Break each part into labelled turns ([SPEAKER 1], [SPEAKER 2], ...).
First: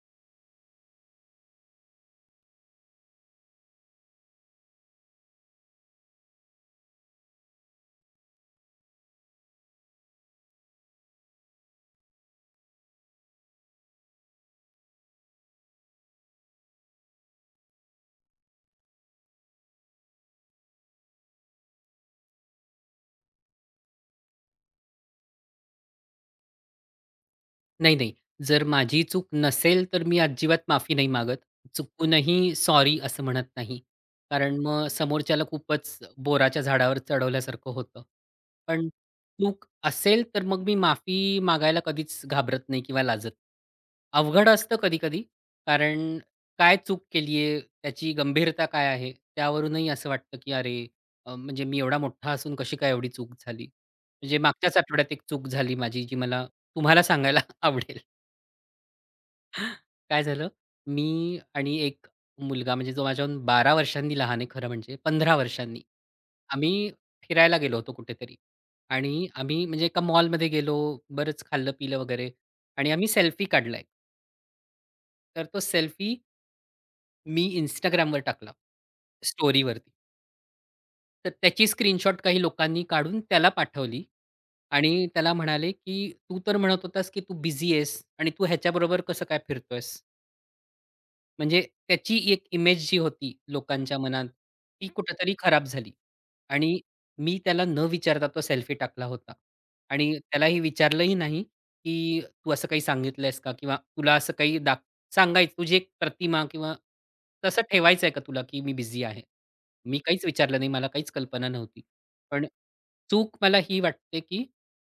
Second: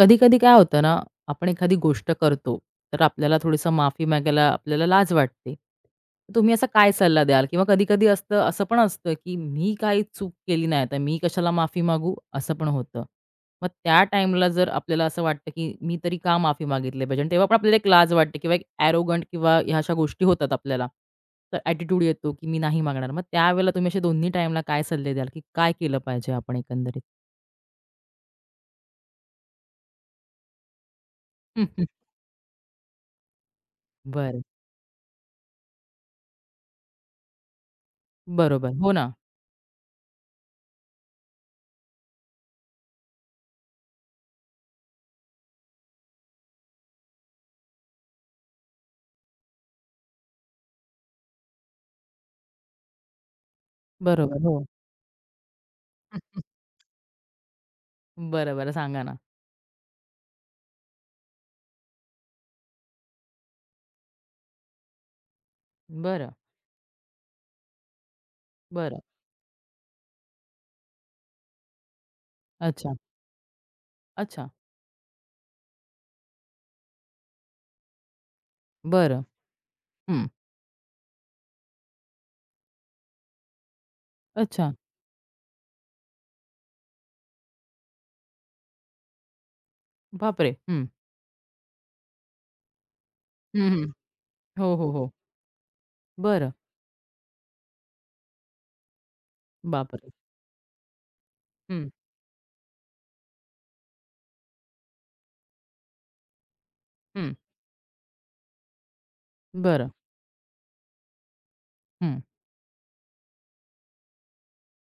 [SPEAKER 1] कधी-कधी काय होतं ना, आपण एखादी गोष्ट करतो, तर आपल्याला थोडीसं माफी मागायला आपल्याला लाज वाटते. तर तुम्ही असा काय सल्ला द्याल? किंवा कधी-कधी असतं असं पण असतं, की मी काही चूक केली नाही, तर मी कशाला माफी मागू? असं पण होतं. मग त्या टाईमला जर आपल्याला असं वाटतं, की मी तरी का माफी मागितली पाहिजे? आणि तेव्हा पण आपल्याला एक लाज वाटते किंवा एक ॲरोगंट किंवा ह्या अशा गोष्टी होतात आपल्याला. तर ॲटिट्यूड येतो, की मी नाही मागणार. मग त्यावेळेला तुम्ही असे दोन्ही टाईमला काय सल्ले द्याल, की काय केलं पाहिजे आपण एकंदरीत?
[SPEAKER 2] नाही, नाही. जर माझी चूक नसेल, तर मी अजिबात माफी नाही मागत.
[SPEAKER 1] हं, हं.
[SPEAKER 2] चुकूनही सॉरी असं म्हणत नाही.
[SPEAKER 1] बरं.
[SPEAKER 2] कारण मग समोरच्याला खूपच बोराच्या झाडावर चढवल्यासारखं होतं.
[SPEAKER 1] बरोबर.
[SPEAKER 2] पण
[SPEAKER 1] हो ना.
[SPEAKER 2] चूक असेल, तर मग मी माफी मागायला कधीच घाबरत नाही किंवा लाजत नाही. अवघड असतं कधी-कधी, कारण काय चूक केली आहे, त्याची गंभीरता काय आहे, त्यावरूनही असं वाटतं, की "अरे, म्हणजे मी एवढा मोठा असून कशी काय एवढी चूक झाली?" म्हणजे
[SPEAKER 1] बरोबर, हो.
[SPEAKER 2] मागच्याच आठवड्यात एक चूक झाली माझी, जी
[SPEAKER 1] हं,
[SPEAKER 2] मला तुम्हाला सांगायला आवडेल.
[SPEAKER 1] बरं, बरं. सांगा ना.
[SPEAKER 2] काय झालं, मी आणि एक मुलगा म्हणजे जो माझ्याहून 12 वर्षांनी लहान आहे खरं म्हणजे, 15 वर्षांनी.
[SPEAKER 1] बरं,
[SPEAKER 2] आम्ही फिरायला गेलो होतो कुठेतरी
[SPEAKER 1] बरं.
[SPEAKER 2] आणि आम्ही म्हणजे एका मॉलमध्ये गेलो, बरंच खाल्लं-पिलं वगैरे आणि
[SPEAKER 1] अच्छा,
[SPEAKER 2] आम्ही सेल्फी काढला.
[SPEAKER 1] अच्छा.
[SPEAKER 2] तर तो सेल्फी मी Instagramवर टाकला,
[SPEAKER 1] बरं.
[SPEAKER 2] स्टोरीवरती.
[SPEAKER 1] हं.
[SPEAKER 2] तर त्याची स्क्रीनशॉट काही लोकांनी काढून त्याला पाठवली
[SPEAKER 1] अच्छा.
[SPEAKER 2] आणि त्याला म्हणाले, की "तू तर म्हणत होतास, की तू बिझी आहेस आणि तू ह्याच्याबरोबर कसं काय फिरतोयस?"
[SPEAKER 1] बापरे! हं.
[SPEAKER 2] म्हणजे त्याची एक इमेज जी होती
[SPEAKER 1] हं, हं.
[SPEAKER 2] लोकांच्या मनात,
[SPEAKER 1] हो,
[SPEAKER 2] ती
[SPEAKER 1] हो, हो.
[SPEAKER 2] कुठेतरी खराब झाली.
[SPEAKER 1] बरं.
[SPEAKER 2] आणि मी त्याला न विचारता तो सेल्फी टाकला होता.
[SPEAKER 1] बापरे!
[SPEAKER 2] आणि त्यालाही विचारलंही नाही,
[SPEAKER 1] हं,
[SPEAKER 2] की "तू असं काही सांगितलंयस का? किंवा तुला असं काही दाख सांगायचं तुझी एक प्रतिमा किंवा
[SPEAKER 1] हं.
[SPEAKER 2] तसं ठेवायचं आहे का तुला, की मी बिझी आहे?"
[SPEAKER 1] बरं.
[SPEAKER 2] मी काहीच विचारलं नाही. मला काहीच कल्पना नव्हती.
[SPEAKER 1] हं.
[SPEAKER 2] पण चूक मला ही वाटते, की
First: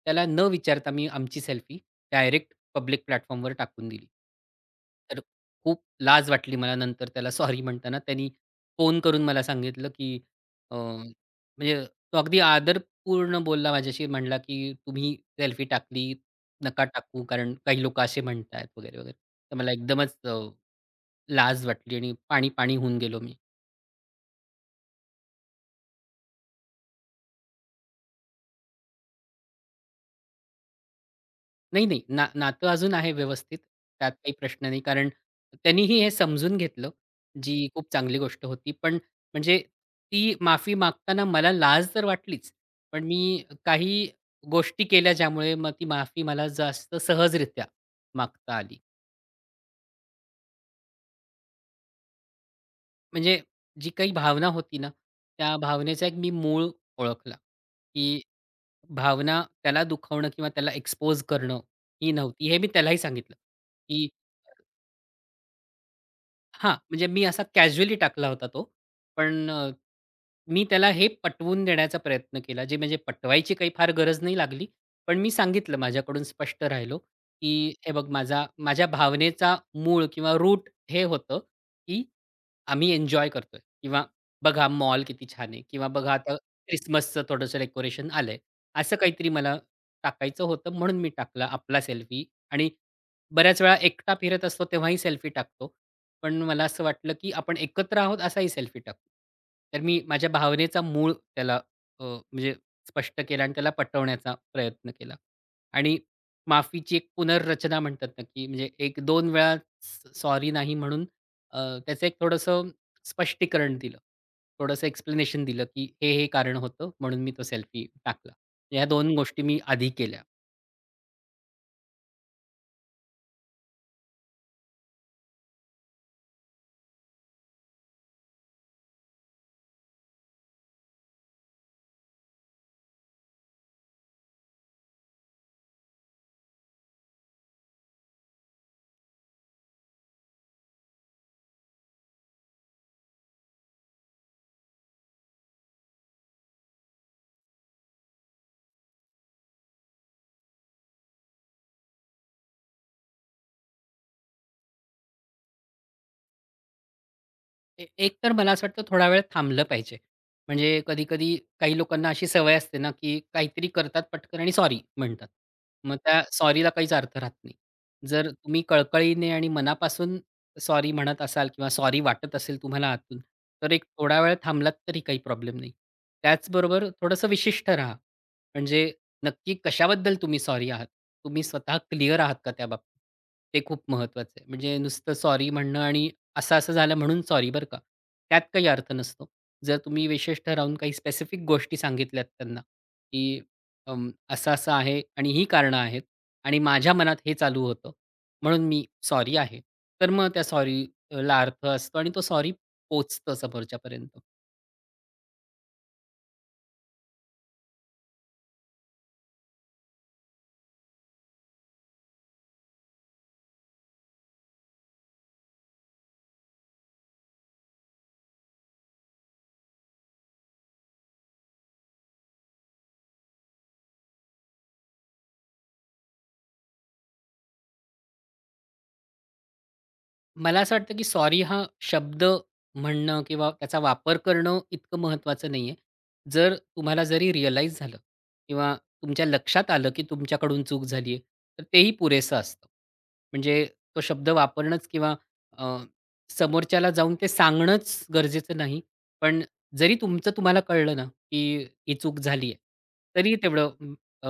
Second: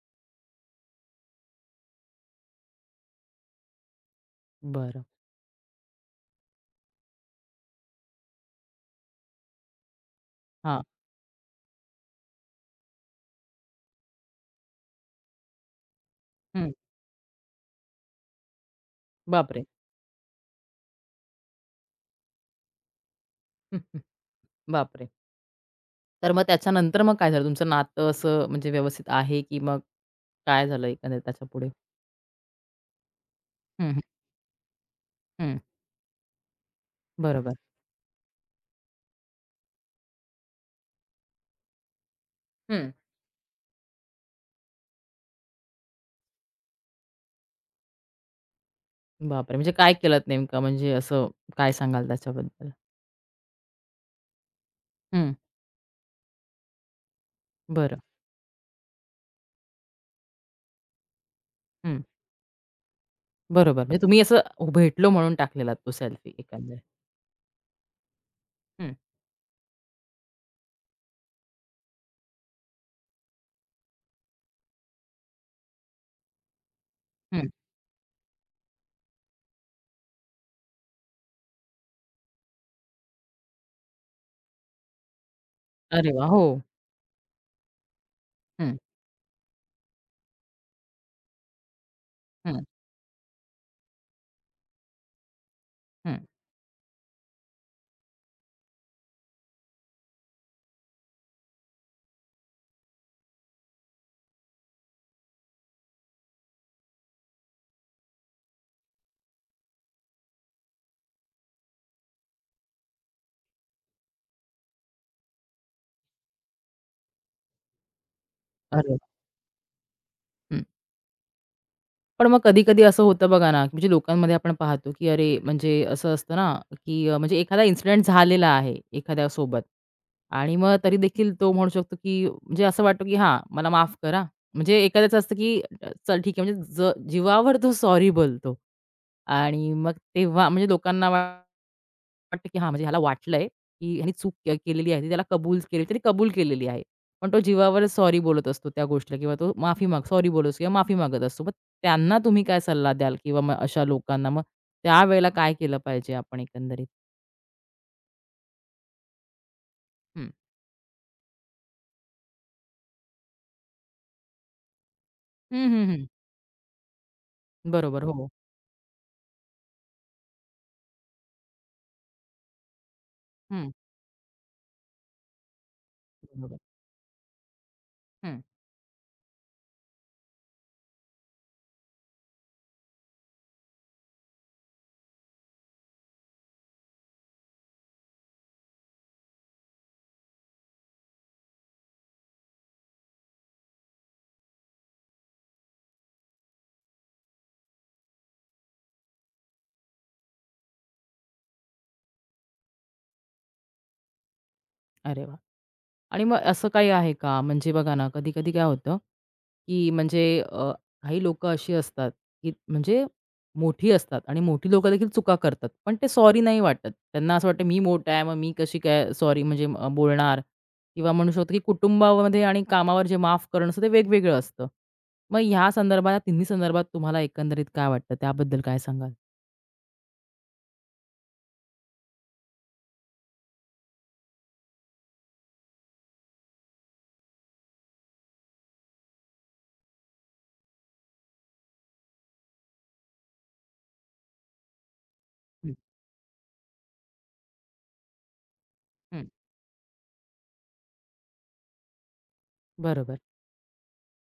[SPEAKER 2] त्याला न विचारता मी आमची सेल्फी डायरेक्ट पब्लिक प्लॅटफॉर्मवर टाकून दिली.
[SPEAKER 1] बरं.
[SPEAKER 2] खूप लाज वाटली मला नंतर त्याला सॉरी म्हणताना. त्यांनी फोन करून मला सांगितलं, की
[SPEAKER 1] हां.
[SPEAKER 2] म्हणजे तो अगदी आदरपूर्ण बोलला माझ्याशी. म्हणाला, की "तुम्ही सेल्फी टाकली,
[SPEAKER 1] हं.
[SPEAKER 2] नका टाकू कारण काही लोकं असे म्हणतायत" वगैरे, वगैरे. तर
[SPEAKER 1] बापरे!
[SPEAKER 2] मला एकदमच लाज वाटली आणि पाणी-पाणी होऊन गेलो मी.
[SPEAKER 1] हं, हं. बापरे! तर मग त्याच्यानंतर मग काय झालं? तुमचं नातं असं म्हणजे व्यवस्थित आहे, की मग काय झालं एकंदरीत त्याच्यापुढे?
[SPEAKER 2] नाही, नाही. ना नातं अजून आहे व्यवस्थित.
[SPEAKER 1] हं, हं.
[SPEAKER 2] त्यात काही प्रश्न नाही. कारण
[SPEAKER 1] हं.
[SPEAKER 2] त्यांनीही हे समजून घेतलं,
[SPEAKER 1] बरोबर.
[SPEAKER 2] जी खूप चांगली गोष्ट होती. पण म्हणजे ती माफी मागताना मला लाज तर वाटलीच.
[SPEAKER 1] हं.
[SPEAKER 2] पण मी काही गोष्टी केल्या ज्यामुळे मग ती माफी मला जास्त सहजरित्या मागता आली.
[SPEAKER 1] बापरे! म्हणजे काय केलत नेमकं म्हणजे असं काय सांगाल त्याच्याबद्दल?
[SPEAKER 2] म्हणजे जी काही भावना होती ना,
[SPEAKER 1] हं.
[SPEAKER 2] त्या भावनेचा एक मी मूळ ओळखला,
[SPEAKER 1] बरं.
[SPEAKER 2] की भावना त्याला दुखवणं किंवा त्याला एक्सपोज करणं
[SPEAKER 1] हं.
[SPEAKER 2] ही नव्हती. हे मी त्यालाही सांगितलं,
[SPEAKER 1] बरोबर. म्हणजे
[SPEAKER 2] की
[SPEAKER 1] तुम्ही असं भेटलो म्हणून टाकलेला तो सेल्फी
[SPEAKER 2] हां,
[SPEAKER 1] एकंदरीत.
[SPEAKER 2] म्हणजे मी असा कॅज्युअली टाकला होता तो.
[SPEAKER 1] हं,
[SPEAKER 2] पण मी त्याला हे पटवून देण्याचा प्रयत्न केला, जे म्हणजे पटवायची काही फार गरज नाही लागली. पण मी सांगितलं माझ्याकडून स्पष्ट राहिलो,
[SPEAKER 1] हं.
[SPEAKER 2] की "हे बघ माझा माझ्या भावनेचा मूळ किंवा रूट हे होतं, की आम्ही एन्जॉय करतोय किंवा बघा मॉल किती छान आहे किंवा
[SPEAKER 1] अरे
[SPEAKER 2] बघा
[SPEAKER 1] वाह!
[SPEAKER 2] आता
[SPEAKER 1] हो.
[SPEAKER 2] क्रिसमसचं थोडंसं डेकोरेशन आलंय.
[SPEAKER 1] हं,
[SPEAKER 2] असं काहीतरी मला टाकायचं होतं म्हणून मी टाकला आपला सेल्फी
[SPEAKER 1] हं,
[SPEAKER 2] आणि बऱ्याच वेळा एकटा फिरत असतो तेव्हाही सेल्फी टाकतो.
[SPEAKER 1] हं.
[SPEAKER 2] पण मला असं वाटलं, की आपण एकत्र आहोत असाही सेल्फी टाकू. तर मी माझ्या भावनेचा मूळ त्याला म्हणजे स्पष्ट केला आणि त्याला पटवण्याचा प्रयत्न केला. आणि माफीची एक पुनर्रचना म्हणतात ना, की म्हणजे एक दोन वेळा सॉरी नाही म्हणून अ, त्याचं एक थोडंसं स्पष्टीकरण दिलं. थोडंसं एक्सप्लेनेशन दिलं, की हे कारण होतं म्हणून मी तो सेल्फी टाकला. या
[SPEAKER 1] अरे वाह!
[SPEAKER 2] दोन गोष्टी मी आधी केल्या.
[SPEAKER 1] हं. पण मग कधी-कधी असं होतं बघा ना, म्हणजे लोकांमध्ये आपण पाहतो, की अरे म्हणजे असं असतं ना, की म्हणजे एखादा इन्सिडेंट झालेला आहे एखाद्यासोबत आणि मग तरी देखील तो म्हणू शकतो, की म्हणजे असं वाटतं, की हां, मला माफ करा. म्हणजे एखाद्याचं असतं, की चल ठीक आहे म्हणजे जीवावर तो सॉरी बोलतो आणि मग तेव्हा म्हणजे लोकांना वाटतं की हां, म्हणजे ह्याला वाटलंय, की ह्याने चूक केलेली आहे. ती त्याला कबूल केली, त्याने कबूल केलेली आहे. पण तो जीवावरच सॉरी बोलत असतो त्या गोष्टीला किंवा तो माफी सॉरी बोलत असतो किंवा माफी मागत असतो. मग त्यांना तुम्ही काय सल्ला द्याल किंवा मग अशा लोकांना मग त्यावेळेला काय केलं पाहिजे आपण एकंदरीत?
[SPEAKER 2] एक तर मला असं वाटतं थोडा वेळ थांबलं पाहिजे.
[SPEAKER 1] हं.
[SPEAKER 2] म्हणजे कधी-कधी काही लोकांना अशी सवय असते ना, की काहीतरी करतात पटकन आणि सॉरी म्हणतात.
[SPEAKER 1] हं, हं,
[SPEAKER 2] मग
[SPEAKER 1] हं.
[SPEAKER 2] त्या सॉरीला काहीच अर्थ राहत नाही.
[SPEAKER 1] बरोबर. हो.
[SPEAKER 2] जर तुम्ही कळकळीने आणि मनापासून सॉरी म्हणत असाल किंवा सॉरी वाटत असेल तुम्हाला आतून,
[SPEAKER 1] हं.
[SPEAKER 2] तर एक थोडा वेळ थांबलात तरी काही प्रॉब्लेम नाही.
[SPEAKER 1] बरोबर.
[SPEAKER 2] त्याचबरोबर थोडंसं विशिष्ट राहा.
[SPEAKER 1] हं.
[SPEAKER 2] म्हणजे नक्की कशाबद्दल तुम्ही सॉरी आहात? तुम्ही स्वतः क्लिअर आहात का त्याबाबतीत? ते खूप महत्त्वाचं आहे. म्हणजे नुसतं सॉरी म्हणणं आणि असं-असं झालं म्हणून सॉरी बरं का. त्यात काही अर्थ नसतो. जर तुम्ही विशेष ठरवून काही स्पेसिफिक गोष्टी सांगितल्यात त्यांना, की असं-असं आहे आणि ही कारणं आहेत आणि माझ्या मनात हे चालू होतं, म्हणून मी सॉरी आहे. तर मग त्या सॉरीला अर्थ असतो आणि तो सॉरी पोहोचतं समोरच्यापर्यंत.
[SPEAKER 1] अरे वाह! आणि मग असं काही आहे का? म्हणजे बघा ना, कधी-कधी काय होतं, की म्हणजे काही लोकं अशी असतात, की म्हणजे मोठी असतात आणि मोठी लोकं देखील चुका करतात. पण ते सॉरी नाही वाटत. त्यांना असं वाटतं, मी मोठा आहे, मग मी कशी काय सॉरी म्हणजे बोलणार किंवा म्हणू शकतो, की कुटुंबामध्ये आणि कामावर जे माफ करणं असतं, ते वेगवेगळं असतं. मग ह्या संदर्भात, या तिन्ही संदर्भात तुम्हाला एकंदरीत काय वाटतं? त्याबद्दल काय सांगाल?
[SPEAKER 2] मला असं वाटतं की सॉरी हा शब्द म्हणणं किंवा त्याचा वापर करणं इतकं महत्त्वाचं नाही आहे. जर तुम्हाला जरी रिअलाईज झालं किंवा तुमच्या लक्षात आलं की तुमच्याकडून चूक झाली आहे, तर तेही पुरेसं असतं. म्हणजे तो शब्द वापरणंच किंवा
[SPEAKER 1] हं,
[SPEAKER 2] अ, समोरच्याला जाऊन ते सांगणंच गरजेचं नाही.
[SPEAKER 1] हं.
[SPEAKER 2] पण जरी तुमचं तुम्हाला कळलं ना, की ही चूक झाली आहे,
[SPEAKER 1] बरोबर.
[SPEAKER 2] तरी तेवढं अ,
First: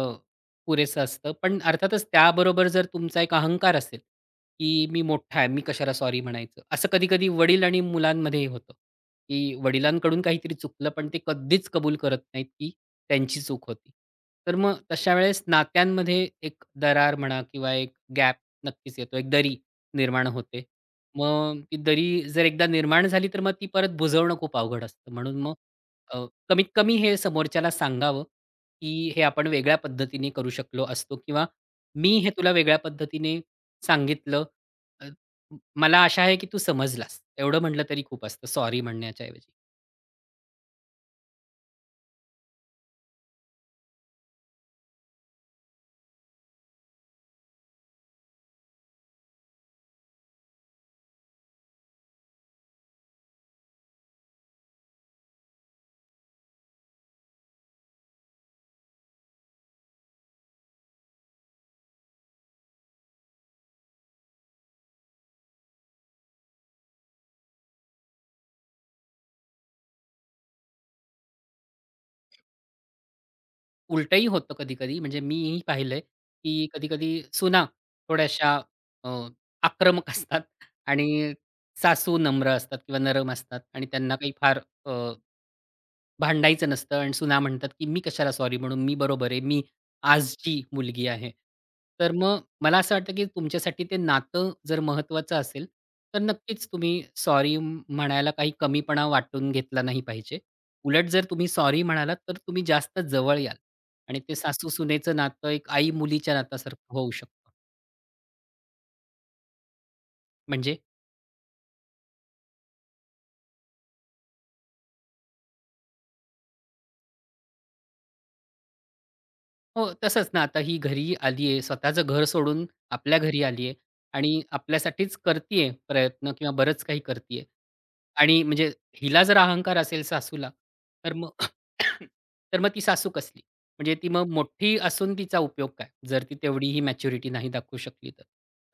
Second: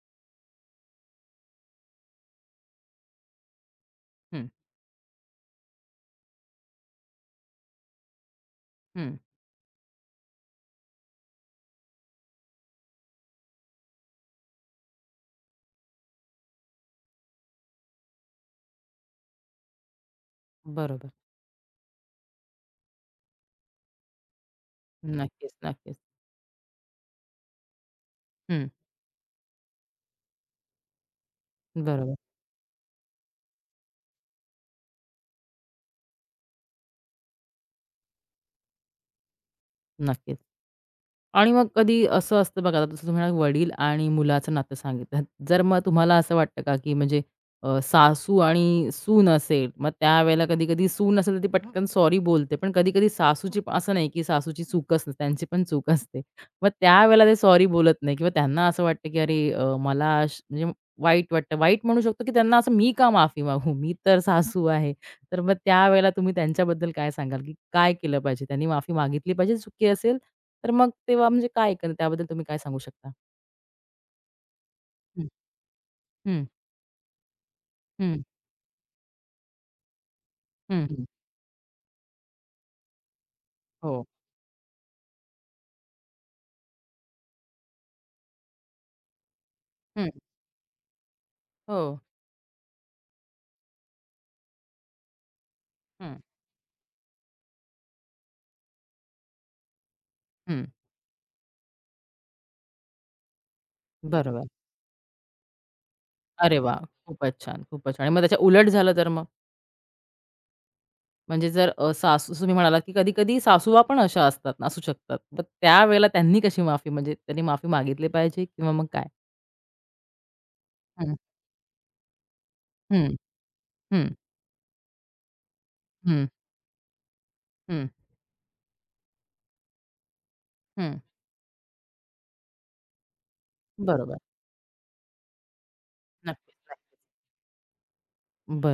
[SPEAKER 2] पुरेसं असतं. पण अर्थातच त्याबरोबर जर तुमचा एक अहंकार असेल
[SPEAKER 1] हं,
[SPEAKER 2] की मी मोठा आहे, मी कशाला सॉरी म्हणायचं. असं कधी-कधी वडील आणि मुलांमध्येही होतं,
[SPEAKER 1] हं.
[SPEAKER 2] की वडिलांकडून काहीतरी चुकलं, पण ते कधीच कबूल करत नाहीत, की त्यांची चूक होती. तर मग तशा वेळेस नात्यांमध्ये एक दरार म्हणा किंवा एक गॅप नक्कीच येतो, एक दरी निर्माण होते.
[SPEAKER 1] बरोबर.
[SPEAKER 2] मग ती दरी जर एकदा निर्माण झाली, तर मग ती परत बुजवणं खूप अवघड असतं. म्हणून
[SPEAKER 1] नक्कीच,
[SPEAKER 2] मग
[SPEAKER 1] नक्कीच.
[SPEAKER 2] अ, कमीत कमी हे समोरच्याला सांगावं,
[SPEAKER 1] हं.
[SPEAKER 2] की हे आपण वेगळ्या पद्धतीने करू शकलो असतो किंवा मी
[SPEAKER 1] बरोबर.
[SPEAKER 2] हे तुला वेगळ्या पद्धतीने सांगितलं. अ, मला आशा आहे की तू समजलास. एवढं म्हटलं तरी खूप असतं सॉरी म्हणण्याच्या ऐवजी.
[SPEAKER 1] नक्कीच. आणि मग कधी असं असतं बघा, आता जसं तुम्ही वडील आणि मुलाचं नातं सांगितलं. जर मग तुम्हाला असं वाटतं का, की म्हणजे सासू आणि सून असेल, मग त्यावेळेला कधी-कधी सून असेल तर ती पटकन सॉरी बोलते. पण कधी-कधी सासूची पण- असं नाही, की सासूची चूकच नसते, त्यांची पण चूक असते. मग त्यावेळेला ते सॉरी बोलत नाही किंवा त्यांना असं वाटतं, की अरे मला म्हणजे वाईट वाटतं. वाईट म्हणू शकतो, की त्यांना असं मी का माफी मागू? मी तर सासू आहे. तर मग त्यावेळेला तुम्ही त्यांच्याबद्दल काय सांगाल, की काय केलं पाहिजे? त्यांनी माफी मागितली पाहिजे चुकी असेल? तर मग तेव्हा म्हणजे काय एकंदरीत त्याबद्दल तुम्ही काय सांगू शकता?
[SPEAKER 2] उलटंही होतं कधी-कधी म्हणजे
[SPEAKER 1] हं,
[SPEAKER 2] मीही पाहिलंय,
[SPEAKER 1] हं,
[SPEAKER 2] की कधी-कधी सुना
[SPEAKER 1] हं,
[SPEAKER 2] थोड्याशा अ, आक्रमक असतात
[SPEAKER 1] हं, हं.
[SPEAKER 2] आणि सासू नम्र असतात किंवा नरम असतात आणि
[SPEAKER 1] हो.
[SPEAKER 2] त्यांना काही फार भांडायचं नसतं आणि सुना म्हणतात, की "मी कशाला सॉरी म्हणू? मी बरोबर आहे. मी
[SPEAKER 1] हं,
[SPEAKER 2] आजची मुलगी आहे."
[SPEAKER 1] हो,
[SPEAKER 2] तर मग मला असं वाटतं, की तुमच्यासाठी ते नातं जर महत्त्वाचं असेल,
[SPEAKER 1] हं,
[SPEAKER 2] तर नक्कीच तुम्ही सॉरी म्हणायला काही कमीपणा वाटून घेतला नाही पाहिजे.
[SPEAKER 1] हं.
[SPEAKER 2] उलट जर तुम्ही सॉरी म्हणालात, तर तुम्ही जास्त जवळ याल आणि ते
[SPEAKER 1] बरोबर.
[SPEAKER 2] सासू-सुनेचं नातं एक आई-मुलीच्या
[SPEAKER 1] अरे वाह!
[SPEAKER 2] नातासारखं होऊ शकतं.
[SPEAKER 1] खूपच छान, खूपच छान. आणि मग त्याच्या उलट झालं तर मग?
[SPEAKER 2] म्हणजे
[SPEAKER 1] म्हणजे जर सासू तुम्ही म्हणालात, की कधी-कधी सासूबा पण अशा असतात असू शकतात. मग त्यावेळेला त्यांनी कशी माफी म्हणजे त्यांनी माफी मागितली पाहिजे किंवा मग काय?
[SPEAKER 2] हो, तसंच ना, आता ही घरी
[SPEAKER 1] हं,
[SPEAKER 2] आली आहे, स्वतःचं घर सोडून
[SPEAKER 1] हं,
[SPEAKER 2] आपल्या घरी आली आहे
[SPEAKER 1] हं,
[SPEAKER 2] आणि आपल्यासाठीच करती
[SPEAKER 1] हं,
[SPEAKER 2] प्रयत्न किंवा बरंच काही करती आहे.
[SPEAKER 1] हं,
[SPEAKER 2] आणि म्हणजे हिला जर अहंकार असेल सासूला,
[SPEAKER 1] हं.
[SPEAKER 2] तर मग तर मग ती सासू कसली? म्हणजे ती
[SPEAKER 1] बरोबर.
[SPEAKER 2] मग मोठी असून तिचा उपयोग काय? जर ती
[SPEAKER 1] नक्कीच,
[SPEAKER 2] तेवढीही
[SPEAKER 1] नक्कीच.
[SPEAKER 2] मॅच्युरिटी नाही दाखवू शकली तर.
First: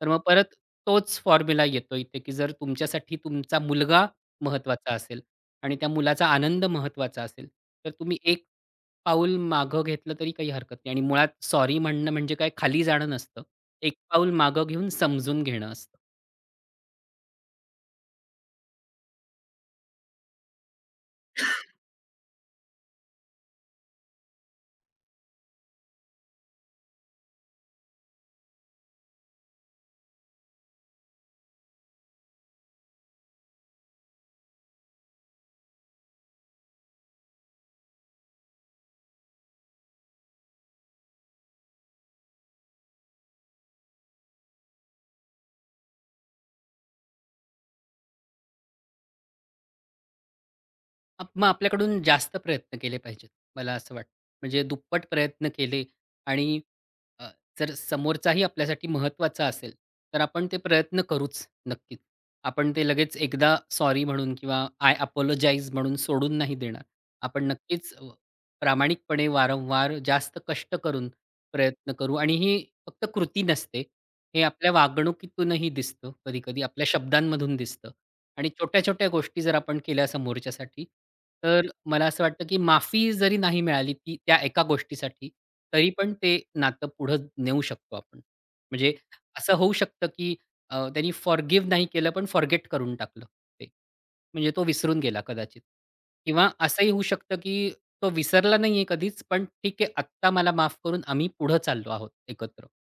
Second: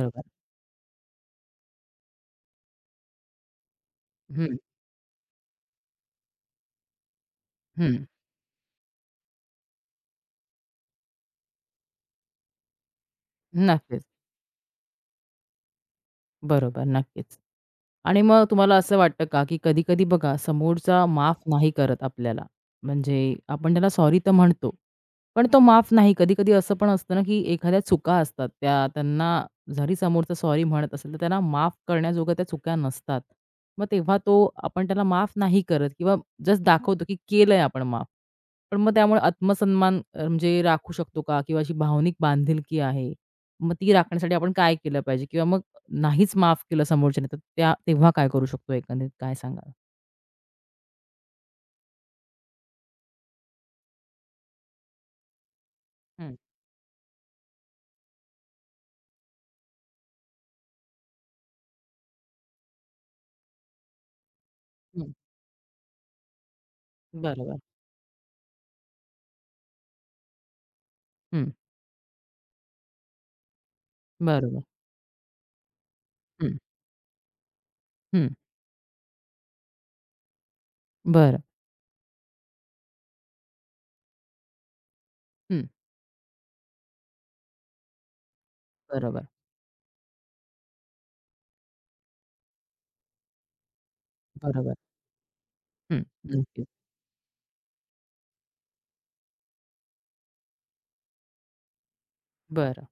[SPEAKER 2] तर मग परत तोच फॉर्म्युला येतो इथे, की जर तुमच्यासाठी तुमचा मुलगा
[SPEAKER 1] हं,
[SPEAKER 2] महत्त्वाचा असेल आणि त्या मुलाचा आनंद महत्त्वाचा असेल, तर
[SPEAKER 1] हं.
[SPEAKER 2] तुम्ही एक पाऊल मागं घेतलं तरी काही हरकत नाही आणि मुळात सॉरी म्हणणं म्हणजे काय खाली जाणं नसतं. एक
[SPEAKER 1] नक्कीच.
[SPEAKER 2] पाऊल मागं घेऊन समजून घेणं असतं.
[SPEAKER 1] बरोबर, नक्कीच. आणि मग तुम्हाला असं वाटतं का, की कधी-कधी बघा समोरचा माफ नाही करत आपल्याला. म्हणजे आपण त्याला सॉरी तर म्हणतो. पण तो माफ नाही. कधी-कधी असं पण असतं ना, की एखाद्या चुका असतात त्या त्यांना जरी समोरचा सॉरी म्हणत असेल, तर त्यांना माफ करण्याजोग्या त्या चुका नसतात. मग तेव्हा तो आपण त्याला माफ नाही करत किंवा जस्ट दाखवतो, की केलंय आपण माफ. पण मग त्यामुळे आत्मसन्मान म्हणजे राखू शकतो का? किंवा अशी भावनिक बांधिलकी आहे. मग ती राखण्यासाठी आपण काय केलं पाहिजे? किंवा मग नाहीच माफ केलं समोरच्याने, तर त्या तेव्हा काय करू शकतो एकंदरीत काय सांगाल?
[SPEAKER 2] मग आपल्याकडून जास्त प्रयत्न केले पाहिजेत, मला असं वाटतं. म्हणजे दुप्पट प्रयत्न केले
[SPEAKER 1] हं,
[SPEAKER 2] आणि अ, जर समोरचाही आपल्यासाठी महत्त्वाचा असेल, तर आपण ते प्रयत्न करूच नक्कीच. आपण ते लगेच एकदा सॉरी म्हणून किंवा आय
[SPEAKER 1] हं.
[SPEAKER 2] अपोलोजाइज म्हणून सोडून नाही देणार. आपण
[SPEAKER 1] बरोबर.
[SPEAKER 2] नक्कीच प्रामाणिकपणे वारंवार जास्त कष्ट करून
[SPEAKER 1] हं,
[SPEAKER 2] प्रयत्न करू आणि ही फक्त कृती नसते. हे
[SPEAKER 1] बरोबर.
[SPEAKER 2] आपल्या वागणुकीतूनही दिसतं
[SPEAKER 1] हं,
[SPEAKER 2] कधी-कधी, आपल्या शब्दांमधून दिसतं.
[SPEAKER 1] हं.
[SPEAKER 2] आणि छोट्या-छोट्या गोष्टी जर आपण केल्या समोरच्यासाठी,
[SPEAKER 1] बरं.
[SPEAKER 2] तर मला असं वाटतं, की माफी जरी नाही मिळाली ती त्या एका गोष्टीसाठी,
[SPEAKER 1] हं,
[SPEAKER 2] तरी पण ते नातं पुढं नेऊ शकतो आपण. म्हणजे
[SPEAKER 1] बरोबर,
[SPEAKER 2] असं होऊ शकतं, की त्यांनी फॉरगिव्ह नाही केलं, पण फॉरगेट करून टाकलं ते. म्हणजे तो
[SPEAKER 1] बरोबर.
[SPEAKER 2] विसरून गेला कदाचित.
[SPEAKER 1] हं,
[SPEAKER 2] किंवा
[SPEAKER 1] नक्कीच.
[SPEAKER 2] असंही होऊ शकतं, की तो विसरला नाहीये कधीच, पण ठीक आहे आत्ता मला माफ करून आम्ही पुढं चाललो आहोत एकत्र.
[SPEAKER 1] बरं.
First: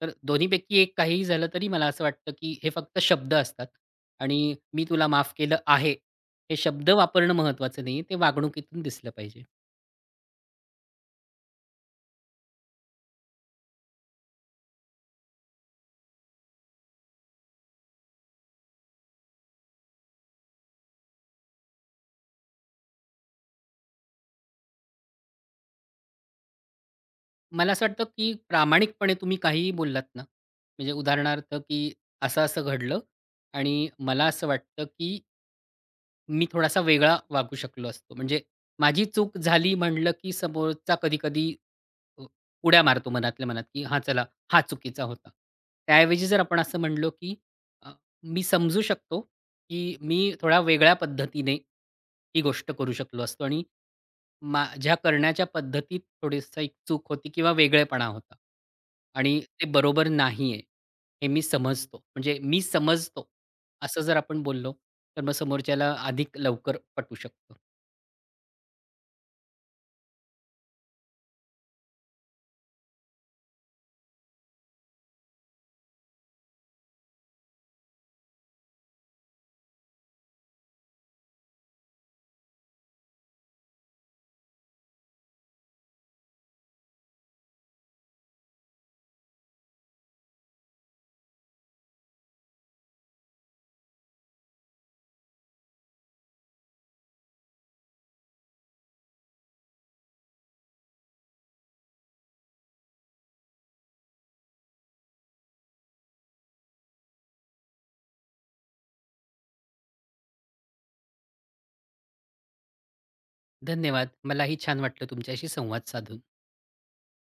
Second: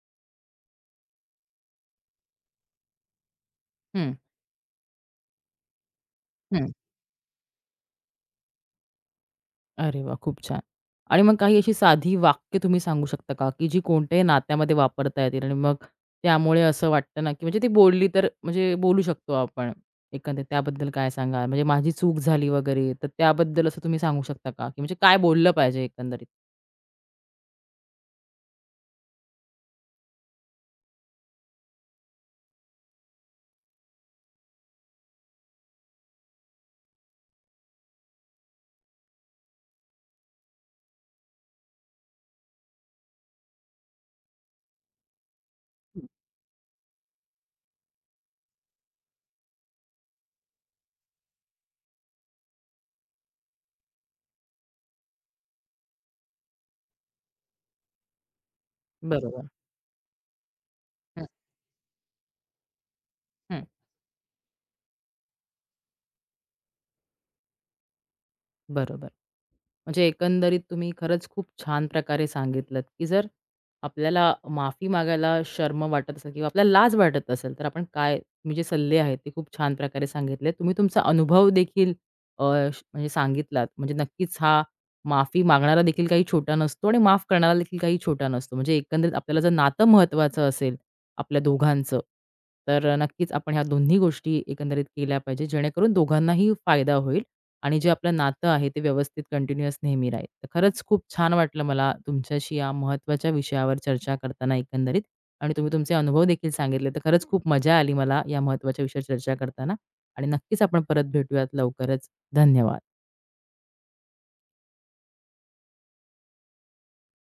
[SPEAKER 2] तर दोन्हीपैकी एक काहीही झालं तरी मला असं वाटतं, की हे फक्त शब्द असतात
[SPEAKER 1] हं,
[SPEAKER 2] आणि "मी तुला माफ केलं आहे" हे
[SPEAKER 1] हं.
[SPEAKER 2] शब्द वापरणं महत्त्वाचं नाहीये, ते वागणुकीतून दिसलं पाहिजे.
[SPEAKER 1] अरे वाह! खूप छान. आणि मग काही अशी साधी वाक्य तुम्ही सांगू शकता का, की जी कोणत्याही नात्यामध्ये वापरता येतील आणि मग त्यामुळे असं वाटतं ना, की म्हणजे ती बोलली तर म्हणजे बोलू शकतो आपण एकंदरीत त्याबद्दल काय सांगाल? म्हणजे माझी चूक झाली वगैरे, तर त्याबद्दल असं तुम्ही सांगू शकता का? की म्हणजे काय बोललं पाहिजे एकंदरीत?
[SPEAKER 2] मला असं वाटतं, की प्रामाणिकपणे तुम्ही काहीही बोललात ना, म्हणजे उदाहरणार्थ, की असं-असं घडलं आणि मला असं वाटतं, की मी थोडासा वेगळा वागू शकलो असतो. म्हणजे माझी चूक झाली म्हणलं, की समोरचा कधी-कधी अ, उड्या मारतो मनातल्या मनात, की "हां, चला हा चुकीचा होता." त्याऐवजी जर आपण असं म्हणलो, की अ, "मी समजू शकतो, की मी थोडा वेगळ्या पद्धतीने ही गोष्ट करू शकलो असतो." आणि माझ्या करण्याच्या पद्धतीत थोडीशी एक चूक होती किंवा वेगळेपणा होता. आणि
[SPEAKER 1] बरोबर.
[SPEAKER 2] ते बरोबर नाहीये,
[SPEAKER 1] हं,
[SPEAKER 2] हे मी समजतो. म्हणजे मी समजतो,
[SPEAKER 1] हं.
[SPEAKER 2] असं जर आपण बोललो, तर मग समोरच्याला अधिक लवकर पटू शकतो.
[SPEAKER 1] बरोबर. म्हणजे एकंदरीत तुम्ही खरंच खूप छान प्रकारे सांगितलत, की जर आपल्याला माफी मागायला शर्म वाटत असेल किंवा आपल्याला लाज वाटत असेल, तर आपण काय तुम्ही जे सल्ले आहेत ते खूप छान प्रकारे सांगितले. तुम्ही तुमचा अनुभव देखील म्हणजे सांगितलात. म्हणजे नक्कीच हा माफी मागणारा देखील काही छोटा नसतो आणि माफ करणारा देखील काही छोटा नसतो. म्हणजे एकंदरीत आपल्याला जर नातं महत्त्वाचं असेल आपल्या दोघांचं, तर नक्कीच आपण ह्या दोन्ही गोष्टी एकंदरीत केल्या पाहिजे, जेणेकरून दोघांनाही फायदा होईल. आणि जे आपलं नातं आहे ते व्यवस्थित कंटिन्यूअस नेहमी राहील. तर खरंच खूप छान वाटलं मला तुमच्याशी या महत्त्वाच्या विषयावर चर्चा करताना एकंदरीत आणि तुम्ही तुमचे अनुभव देखील सांगितले. तर खरंच खूप मजा आली मला या महत्त्वाच्या विषयावर चर्चा करताना आणि नक्कीच आपण परत भेटूयात लवकरच. धन्यवाद.
[SPEAKER 2] धन्यवाद. मलाही छान वाटलं तुमच्याशी संवाद साधून.